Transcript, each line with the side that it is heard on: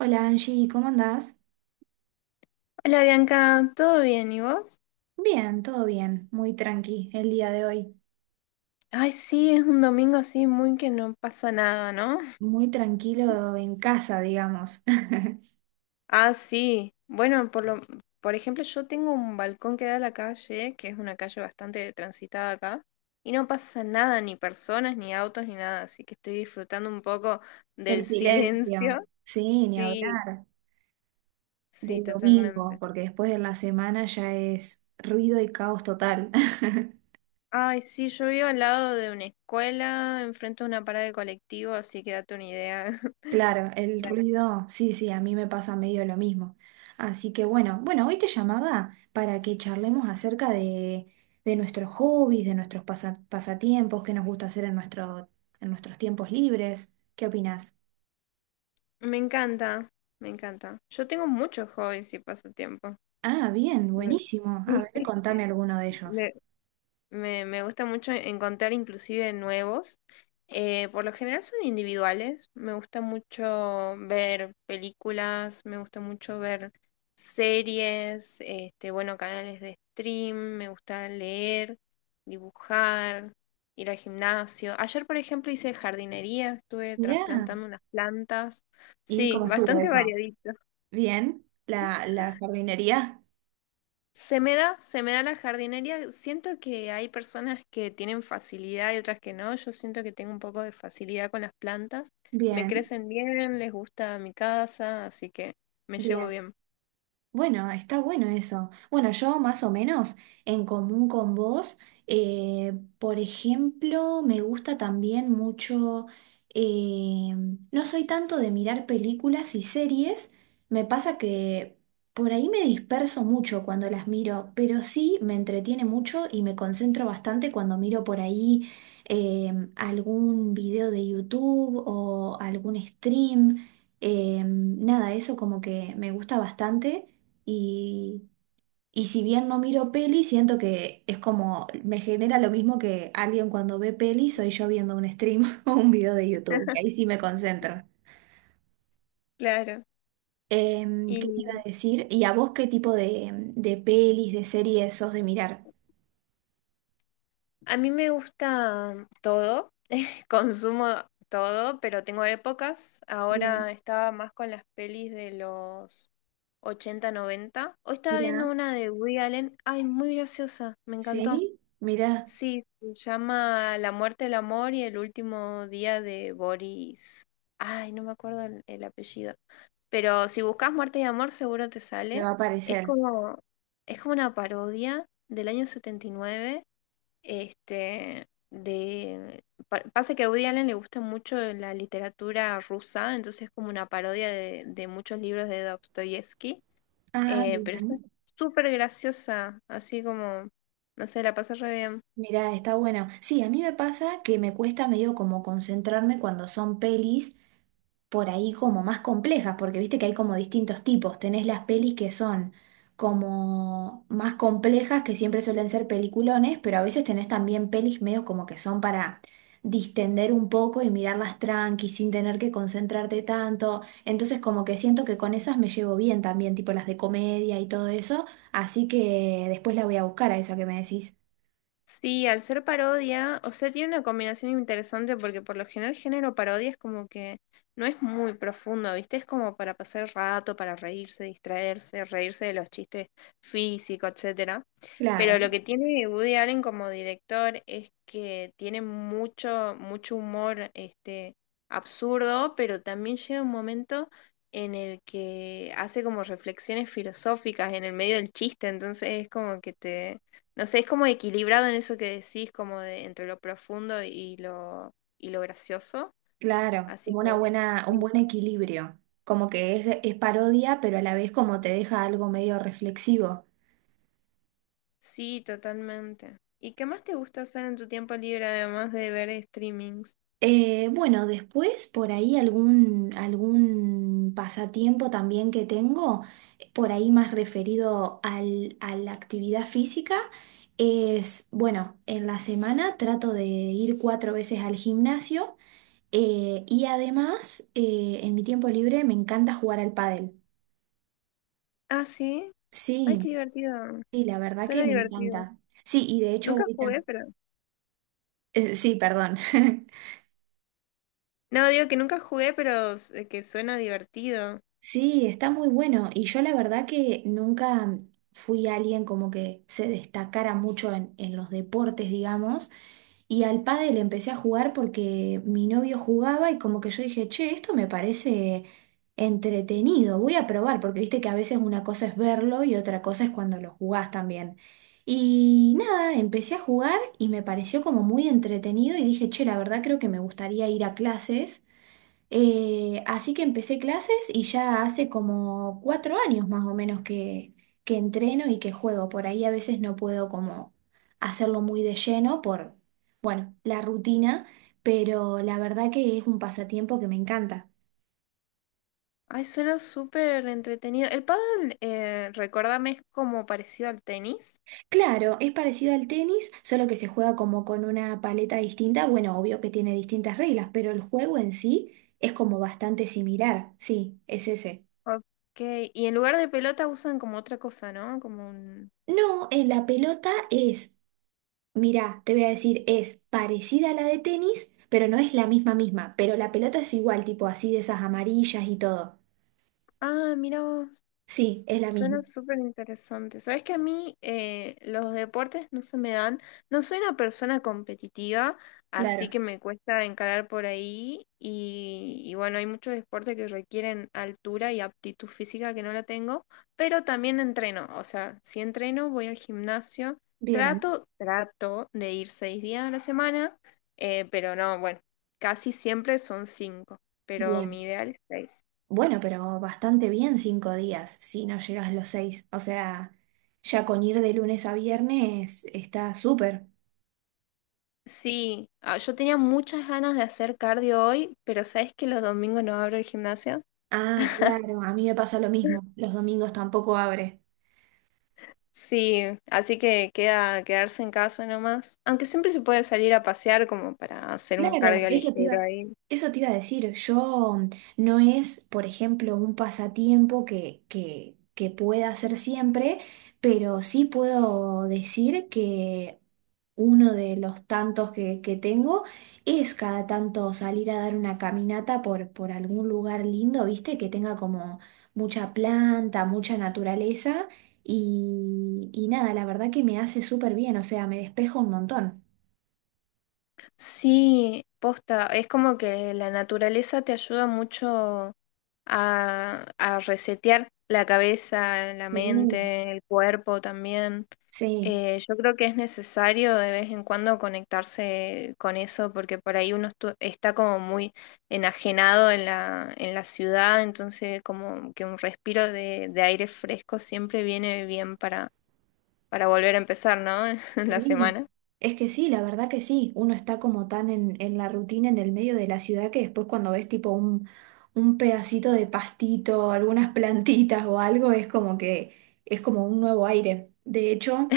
right: Hola Angie, ¿cómo andás?
left: Hola Bianca, ¿todo bien? ¿Y vos?
right: Bien, todo bien, muy tranqui el día de hoy,
left: Ay, sí, es un domingo así muy que no pasa nada, ¿no?
right: muy tranquilo en casa, digamos.
left: Ah, sí. Bueno, por ejemplo, yo tengo un balcón que da a la calle, que es una calle bastante transitada acá, y no pasa nada, ni personas, ni autos, ni nada, así que estoy disfrutando un poco del
right: El
left: silencio.
right: silencio, sí, ni
left: Sí,
right: hablar
left: sí,
right: del domingo,
left: totalmente.
right: porque después de la semana ya es ruido y caos total.
left: Ay, sí, yo vivo al lado de una escuela, enfrente de una parada de colectivo, así que date una idea.
right: Claro, el ruido, sí, sí, a mí me pasa medio lo mismo. Así que bueno, bueno, hoy te llamaba para que charlemos acerca de nuestros hobbies, de nuestros pasatiempos, qué nos gusta hacer en en nuestros tiempos libres. ¿Qué opinás?
left: Me encanta, me encanta. Yo tengo muchos hobbies y pasatiempos.
right: Ah, bien,
left: Me,
right: buenísimo. A ver, contame alguno de ellos.
left: me- me gusta mucho encontrar inclusive nuevos. Por lo general son individuales. Me gusta mucho ver películas, me gusta mucho ver series, este, bueno, canales de stream, me gusta leer, dibujar, ir al gimnasio. Ayer, por ejemplo, hice jardinería, estuve
right: Mirá,
left: trasplantando unas plantas.
right: ¿y
left: Sí,
right: cómo estuvo
left: bastante
right: eso?
left: variadito.
right: Bien, la jardinería.
left: Se me da la jardinería. Siento que hay personas que tienen facilidad y otras que no. Yo siento que tengo un poco de facilidad con las plantas. Me
right: Bien,
left: crecen bien, les gusta mi casa, así que me llevo
right: bien.
left: bien.
right: Bueno, está bueno eso. Bueno, yo más o menos en común con vos, eh, por ejemplo, me gusta también mucho, eh, no soy tanto de mirar películas y series, me pasa que por ahí me disperso mucho cuando las miro, pero sí me entretiene mucho y me concentro bastante cuando miro por ahí algún video de YouTube o algún stream. Nada, eso como que me gusta bastante. Y, y si bien no miro peli, siento que es como, me genera lo mismo que alguien cuando ve peli, soy yo viendo un stream o un video de YouTube, y ahí sí me concentro.
left: Claro. Y
right: ¿Qué te iba a decir? ¿Y a vos qué tipo de pelis, de series sos de mirar?
left: a mí me gusta todo, consumo todo, pero tengo épocas. Ahora
right: Bien,
left: estaba más con las pelis de los 80, 90. Hoy estaba viendo
right: mira.
left: una de Woody Allen. Ay, muy graciosa, me encantó.
right: ¿Sí? Mira,
left: Sí, se llama La muerte del amor y el último día de Boris. Ay, no me acuerdo el apellido. Pero si buscas muerte y amor, seguro te
right: me
left: sale.
right: va a
left: Es
right: aparecer.
left: como, es como una parodia del año 79. Este, de, pasa que a Woody Allen le gusta mucho la literatura rusa, entonces es como una parodia de muchos libros de Dostoyevsky.
right: Ah,
left: Pero está
right: bien.
left: súper graciosa, así como, no sé, la pasé re bien.
right: Mira, está bueno. Sí, a mí me pasa que me cuesta medio como concentrarme cuando son pelis, por ahí como más complejas, porque viste que hay como distintos tipos. Tenés las pelis que son como más complejas, que siempre suelen ser peliculones, pero a veces tenés también pelis medio como que son para distender un poco y mirarlas tranqui, sin tener que concentrarte tanto. Entonces como que siento que con esas me llevo bien también, tipo las de comedia y todo eso, así que después la voy a buscar a esa que me decís.
left: Sí, al ser parodia, o sea, tiene una combinación interesante porque por lo general el género parodia es como que no es muy profundo, ¿viste? Es como para pasar el rato, para reírse, distraerse, reírse de los chistes físicos, etcétera. Pero
right: Claro.
left: lo que tiene Woody Allen como director es que tiene mucho, mucho humor, este, absurdo, pero también llega un momento en el que hace como reflexiones filosóficas en el medio del chiste, entonces es como que te no sé, es como equilibrado en eso que decís, como de entre lo profundo y lo gracioso.
right: Claro,
left: Así
right: como
left: que
right: una buena, un
left: sí,
right: buen equilibrio, como que es parodia, pero a la vez como te deja algo medio reflexivo.
left: sí, totalmente. ¿Y qué más te gusta hacer en tu tiempo libre además de ver streamings?
right: Bueno, después por ahí algún pasatiempo también que tengo, por ahí más referido a la actividad física, es, bueno, en la semana trato de ir 4 veces al gimnasio, y además en mi tiempo libre me encanta jugar al pádel.
left: Ah, sí. Ay,
right: Sí,
left: qué divertido.
right: sí, la verdad que
left: Suena
right: me
left: divertido.
right: encanta. Sí, y de hecho
left: Nunca
right: voy
left: jugué, pero...
right: sí, perdón.
left: No, digo que nunca jugué, pero que suena divertido.
right: Sí, está muy bueno. Y yo la verdad que nunca fui alguien como que se destacara mucho en los deportes, digamos. Y al pádel empecé a jugar porque mi novio jugaba y como que yo dije, che, esto me parece entretenido, voy a probar, porque viste que a veces una cosa es verlo y otra cosa es cuando lo jugás también. Y nada, empecé a jugar y me pareció como muy entretenido y dije, che, la verdad creo que me gustaría ir a clases. Así que empecé clases y ya hace como 4 años más o menos que entreno y que juego. Por ahí a veces no puedo como hacerlo muy de lleno por, bueno, la rutina, pero la verdad que es un pasatiempo que me encanta.
left: Ay, suena súper entretenido. El pádel, recuérdame, es como parecido al tenis.
right: Claro, es parecido al tenis, solo que se juega como con una paleta distinta. Bueno, obvio que tiene distintas reglas, pero el juego en sí es como bastante similar. Sí, es ese.
left: Ok, y en lugar de pelota usan como otra cosa, ¿no? Como un...
right: No, en la pelota es mirá, te voy a decir, es parecida a la de tenis, pero no es la misma misma. Pero la pelota es igual, tipo así de esas amarillas y todo.
left: Ah, mira vos,
right: Sí, es la misma.
left: suena súper interesante. Sabes que a mí los deportes no se me dan, no soy una persona competitiva, así
right: Claro.
left: que me cuesta encarar por ahí y bueno, hay muchos deportes que requieren altura y aptitud física que no la tengo, pero también entreno, o sea, si entreno, voy al gimnasio,
right: Bien,
left: trato de ir 6 días a la semana, pero no, bueno, casi siempre son cinco, pero
right: bien.
left: mi ideal es seis.
right: Bueno, pero bastante bien 5 días, si no llegas los seis. O sea, ya con ir de lunes a viernes está súper.
left: Sí, ah, yo tenía muchas ganas de hacer cardio hoy, pero ¿sabes que los domingos no abro el gimnasio?
right: Ah, claro, a mí me pasa lo mismo. Los domingos tampoco abre.
left: Sí, así que queda quedarse en casa nomás. Aunque siempre se puede salir a pasear como para hacer un
right: Claro,
left: cardio ligero ahí.
right: eso te iba a decir. Yo no es, por ejemplo, un pasatiempo que pueda hacer siempre, pero sí puedo decir que uno de los tantos que tengo es cada tanto salir a dar una caminata por algún lugar lindo, ¿viste? Que tenga como mucha planta, mucha naturaleza y nada, la verdad que me hace súper bien, o sea, me despejo un montón.
left: Sí, posta, es como que la naturaleza te ayuda mucho a resetear la cabeza, la
right: Sí.
left: mente, el cuerpo también.
right: Sí.
left: Yo creo que es necesario de vez en cuando conectarse con eso porque por ahí uno está como muy enajenado en en la ciudad, entonces como que un respiro de aire fresco siempre viene bien para volver a empezar, ¿no? La
right: Sí,
left: semana.
right: es que sí, la verdad que sí, uno está como tan en la rutina, en el medio de la ciudad, que después cuando ves tipo un pedacito de pastito, algunas plantitas o algo, es como que es como un nuevo aire. De hecho,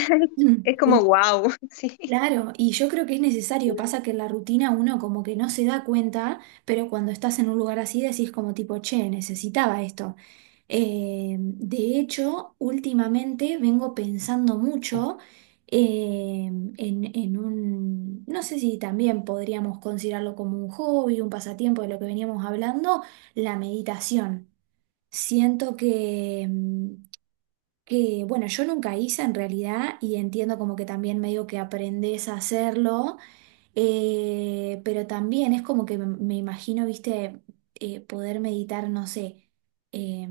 left: Es como wow, sí.
right: claro, y yo creo que es necesario, pasa que en la rutina uno como que no se da cuenta, pero cuando estás en un lugar así decís como tipo, che, necesitaba esto. De hecho, últimamente vengo pensando mucho eh, en un, no sé si también podríamos considerarlo como un hobby, un pasatiempo de lo que veníamos hablando, la meditación. Siento que, bueno, yo nunca hice en realidad y entiendo como que también medio que aprendes a hacerlo, pero también es como que me imagino, viste, poder meditar, no sé, eh,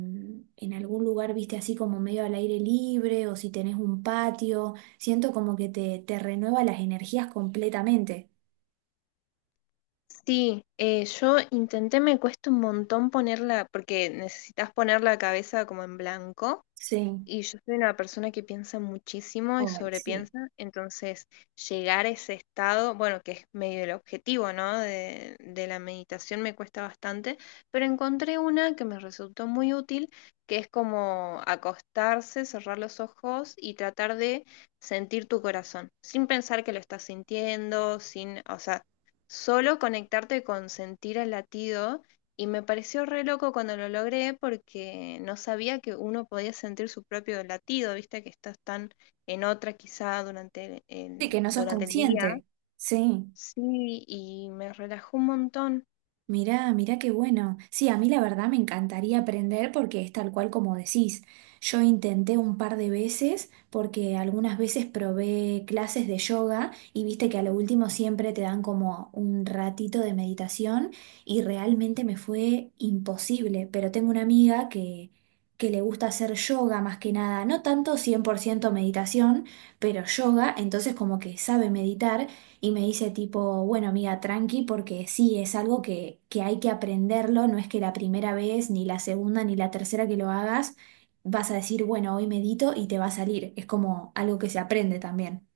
right: en algún lugar, viste, así como medio al aire libre o si tenés un patio, siento como que te renueva las energías completamente.
left: Sí, yo intenté, me cuesta un montón ponerla, porque necesitas poner la cabeza como en blanco.
right: Sí,
left: Y yo soy una persona que piensa muchísimo y
right: ay, sí.
left: sobrepiensa, entonces llegar a ese estado, bueno, que es medio el objetivo, ¿no? De la meditación me cuesta bastante, pero encontré una que me resultó muy útil, que es como acostarse, cerrar los ojos y tratar de sentir tu corazón, sin pensar que lo estás sintiendo, sin, o sea, solo conectarte con sentir el latido y me pareció re loco cuando lo logré porque no sabía que uno podía sentir su propio latido, viste que estás tan en otra quizá durante
right: Sí, que no sos
left: durante el día.
right: consciente. Sí.
left: Sí, y me relajó un montón.
right: Mirá, mirá qué bueno. Sí, a mí la verdad me encantaría aprender porque es tal cual como decís. Yo intenté un par de veces porque algunas veces probé clases de yoga y viste que a lo último siempre te dan como un ratito de meditación y realmente me fue imposible. Pero tengo una amiga que le gusta hacer yoga más que nada, no tanto 100% meditación, pero yoga, entonces como que sabe meditar. Y me dice tipo, bueno, amiga, tranqui, porque sí, es algo que hay que aprenderlo, no es que la primera vez, ni la segunda, ni la tercera que lo hagas, vas a decir, bueno, hoy medito y te va a salir. Es como algo que se aprende también.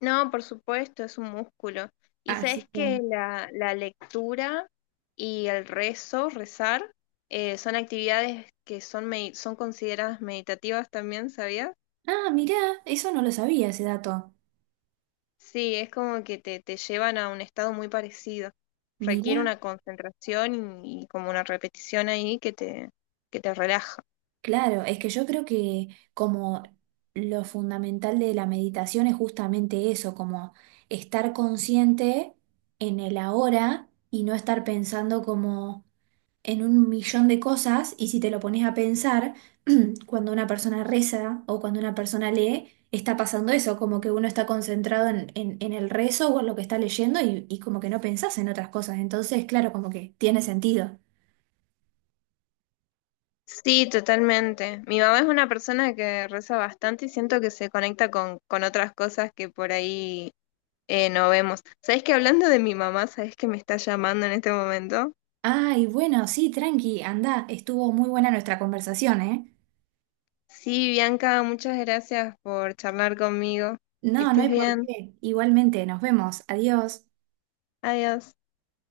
left: No, por supuesto, es un músculo. Y
right: Así
left: sabes
right: que,
left: que la lectura y el rezo, rezar, son actividades que son, son consideradas meditativas también, ¿sabías?
right: ah, mirá, eso no lo sabía ese dato.
left: Sí, es como que te llevan a un estado muy parecido.
right: Mirá,
left: Requiere una concentración y como una repetición ahí que te relaja.
right: claro, es que yo creo que como lo fundamental de la meditación es justamente eso, como estar consciente en el ahora y no estar pensando como en un millón de cosas y si te lo pones a pensar, cuando una persona reza o cuando una persona lee, está pasando eso, como que uno está concentrado en el rezo o en lo que está leyendo y como que no pensás en otras cosas. Entonces, claro, como que tiene sentido.
left: Sí, totalmente. Mi mamá es una persona que reza bastante y siento que se conecta con otras cosas que por ahí no vemos. ¿Sabes que hablando de mi mamá, sabes que me está llamando en este momento?
right: Ay, bueno, sí, tranqui, anda, estuvo muy buena nuestra conversación, ¿eh?
left: Sí, Bianca, muchas gracias por charlar conmigo. Que
right: No, no
left: estés
right: hay por
left: bien.
right: qué. Igualmente, nos vemos. Adiós.
left: Adiós.